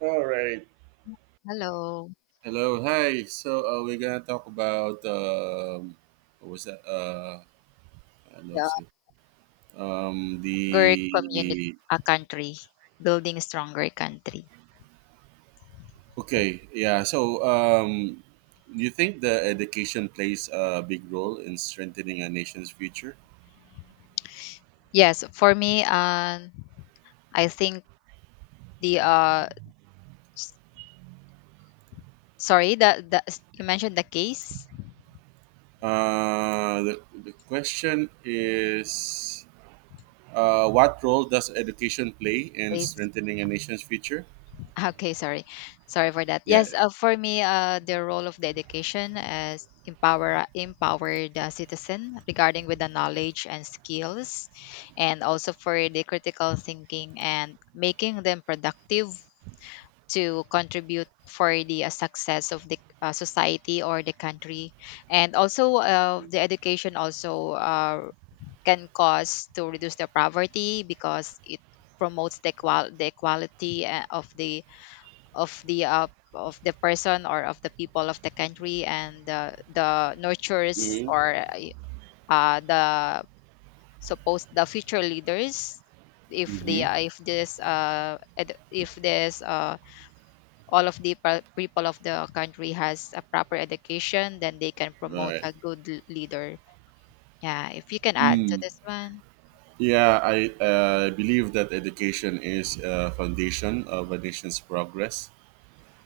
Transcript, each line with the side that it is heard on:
right: All right.
left: Hello.
right: Hello. Hi. So we're gonna talk about what was that? Ano
left: Yeah,
right: si
left: stronger community,
right: the
left: a country, building stronger country.
right: okay yeah. So do you think the education plays a big role in strengthening a nation's future?
left: Yes, for me, I think the uh, the you mentioned the case,
right: The question is. What role does education play in
left: case.
right: strengthening a nation's future?
left: Okay, sorry, sorry for that.
right: Yeah.
left: Yes, for me, the role of the education is empower the citizen regarding with the knowledge and skills, and also for the critical thinking and making them productive to contribute for the success of the society or the country. And also the education also can cause to reduce the poverty because it promotes the equality of the of the uh, of the person or of the people of the country. And the nurtures
right: Mm-hmm.
left: or the supposed the future leaders if they
right: Mm-hmm.
left: if this all of the people of the country has a proper education, then they can promote
right: Right.
left: a good leader. Yeah, if you can add to
right: Mm.
left: this one.
right: Yeah, I believe that education is a foundation of a nation's progress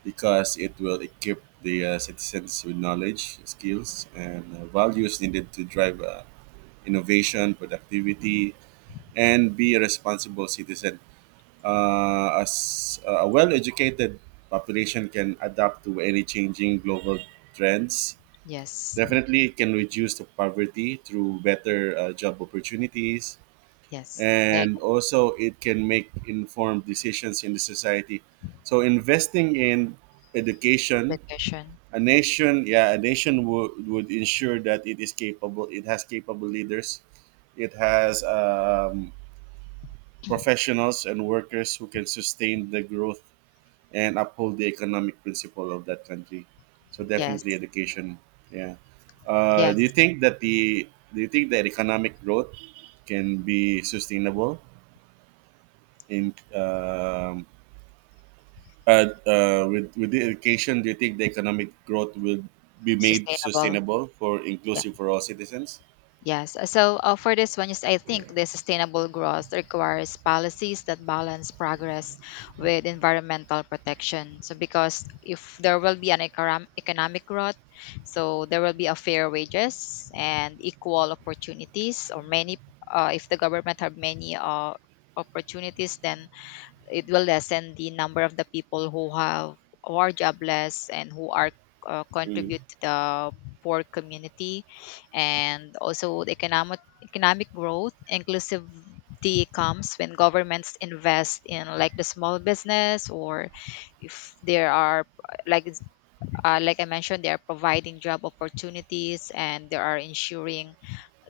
right: because it will equip the citizens with knowledge, skills, and values needed to drive innovation, productivity, and be a responsible citizen. As a well-educated population can adapt to any changing global trends.
left: Yes.
right: Definitely, it can reduce the poverty through better job opportunities,
left: Yes. Like
right: and also it can make informed decisions in the society, so investing in education,
left: education.
right: a nation, yeah, a nation would ensure that it is capable, it has capable leaders, it has professionals and workers who can sustain the growth and uphold the economic principle of that country. So definitely
left: Yes.
right: education, yeah. Do you
left: Yes.
right: think that the, do you think that economic growth can be sustainable in, with the education, do you think the economic growth will be made
left: Sustainable.
right: sustainable, for
left: Yeah.
right: inclusive for all citizens?
left: Yes. So for this one, yes, I think the sustainable growth requires policies that balance progress with environmental protection. So because if there will be an economic growth, so there will be a fair wages and equal opportunities, or many. If the government have many opportunities, then it will lessen the number of the people who have, who are jobless and who are contribute to the poor community. And also the economic growth inclusivity comes when governments invest in like the small business, or if there are like like I mentioned, they are providing job opportunities and they are ensuring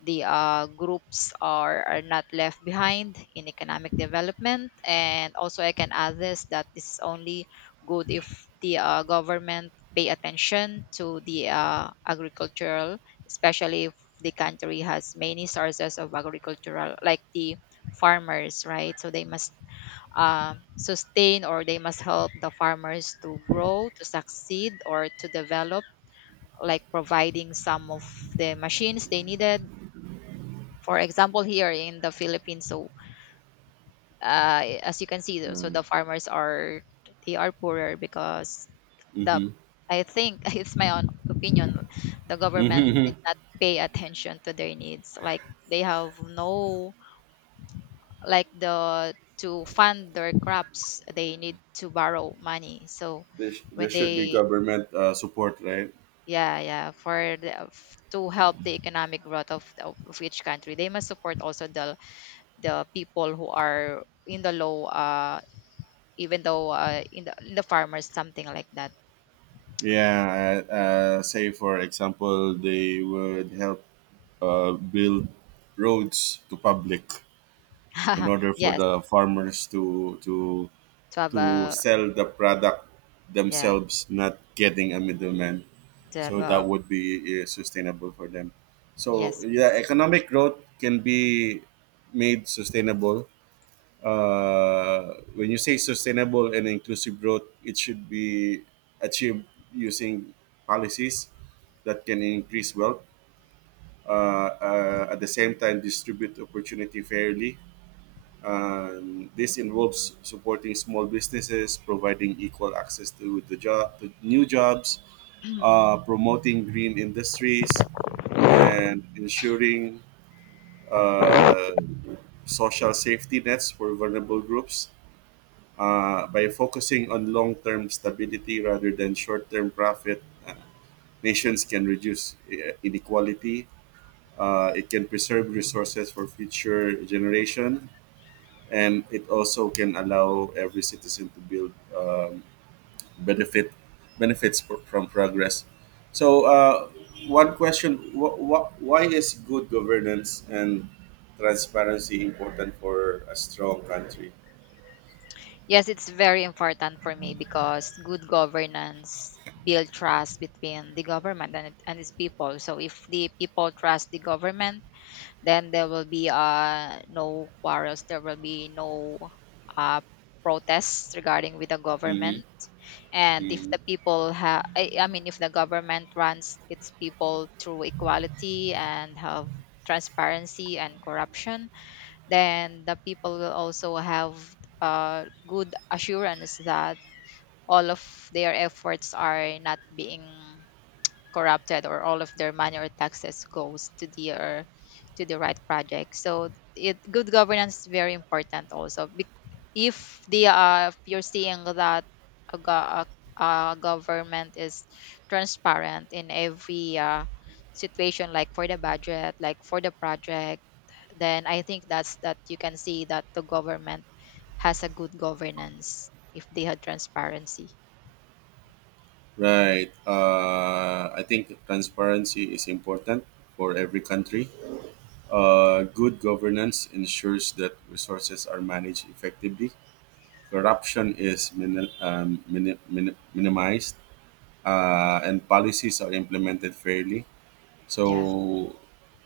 left: the groups are not left behind in economic development. And also, I can add this, that this is only good if the government pay attention to the agricultural, especially if the country has many sources of agricultural, like the farmers, right? So they must sustain or they must help the farmers to grow, to succeed, or to develop, like providing some of the machines they needed. For example, here in the Philippines, so as you can see, so the farmers are, they are poorer because the,
right: Mm-hmm.
left: I think it's my own opinion, the government
right: Mm-hmm.
left: did not pay attention to their needs, like they have no, like the, to fund their crops they need to borrow money. So
right: There
left: when
right: should be
left: they,
right: government support, right?
left: yeah, yeah, for the, to help the economic growth of each country, they must support also the people who are in the low even though in the farmers, something like that.
right: Yeah. Say for example, they would help build roads to public in order for
left: Yes,
right: the farmers to to
left: to have
right: to
left: a,
right: sell the product
left: yeah,
right: themselves, not getting a middleman.
left: to have
right: So that
left: a,
right: would be sustainable for them. So
left: yes,
right: yeah,
left: yes.
right: economic growth can be made sustainable. When you say sustainable and inclusive growth, it should be achieved using policies that can increase wealth. Uh, at the same time, distribute opportunity fairly. This involves supporting small businesses, providing equal access to the job, to new jobs, promoting green industries, and ensuring uh, social safety nets for vulnerable groups, by focusing on long-term stability rather than short-term profit. uh, Nations can reduce inequality. It can preserve resources for future generation, and it also can allow every citizen to build benefit benefits from progress. So, one question: Why is good governance and transparency important for a strong country?
left: Yes, it's very important for me because good governance build trust between the government and, and its people. So if the people trust the government, then there will be no quarrels, there will be no uh protests regarding with the
right: Hmm.
left: government. And if the people have I mean, if the government runs its people through equality and have transparency and corruption, then the people will also have good assurance that all of their efforts are not being corrupted, or all of their money or taxes goes to the right project. So it good governance is very important also. If the if you're seeing that a, go- a, a government is transparent in every situation, like for the budget, like for the project, then I think that's that, you can see that the government has a good governance if they had transparency.
right: Right. I think transparency is important for every country. Good governance ensures that resources are managed effectively, corruption is minimized,
left: Mm,
right: and policies are implemented fairly.
left: yeah.
right: So,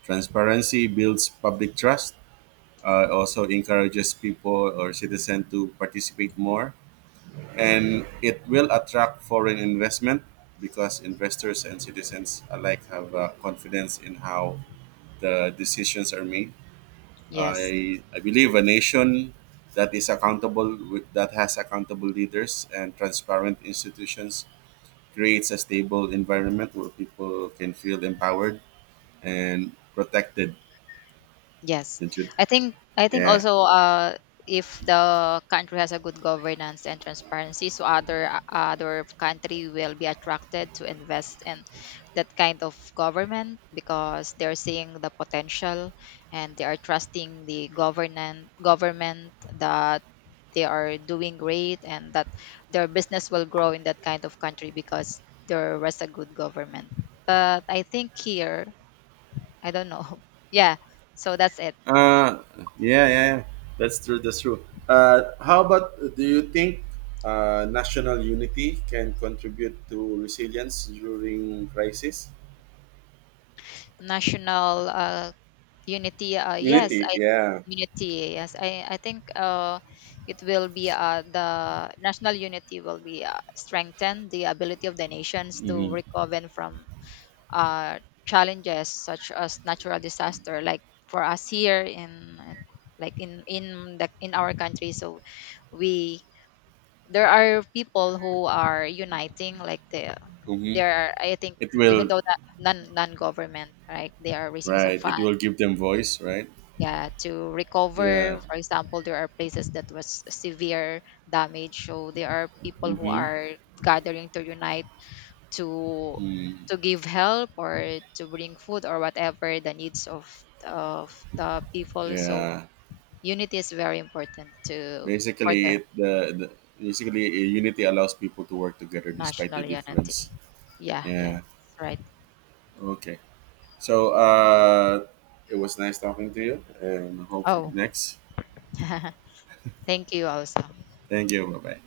right: transparency builds public trust. Also encourages people or citizens to participate more,
left: Mhm.
right: and it will attract foreign investment because investors and citizens alike have confidence in how the decisions are made.
left: Yes.
right: I believe a nation that is accountable with, that has accountable leaders and transparent institutions creates a stable environment where people can feel empowered and protected.
left: Yes.
right: Did you-
left: I think, I think
right: Yeah.
left: also if the country has a good governance and transparency, so other other country will be attracted to invest in that kind of government because they're seeing the potential and they are trusting the government that they are doing great and that their business will grow in that kind of country because there was a good government. But I think here, I don't know. Yeah. So that's it.
right: Uh, yeah, yeah. That's true. That's true. How about do you think national unity can contribute to resilience during crisis?
left: National unity yes
right: Unity,
left: I,
right: yeah.
left: unity, yes I think it will be the national unity will be strengthened the ability of the nations to
right: Mm-hmm.
left: recover from uh, challenges such as natural disaster, like for us here in, like in the, in our country. So we, there are people who are uniting, like the,
right: Mm-hmm.
left: there are, I think,
right: It
left: even
right: will.
left: though that non government, right, they are raising some
right: Right. It
left: funds,
right: will give them voice, right?
left: yeah, to
right: Yeah.
left: recover. For example, there are places that was severe damage, so there are people who
right: Mm-hmm.
left: are gathering to unite, to
right: Mm.
left: to give help or to bring food or whatever the needs of the people. So
right: Yeah.
left: unity is very important to for
right: Basically,
left: the
right: it the, the basically unity allows people to work together despite the
left: national unity.
right: difference.
left: Yeah, yeah,
right: Yeah.
left: that's right.
right: Okay. So it was nice talking to you, and hope for the
left: Oh,
right: next.
left: thank you also.
right: Thank you. Bye bye.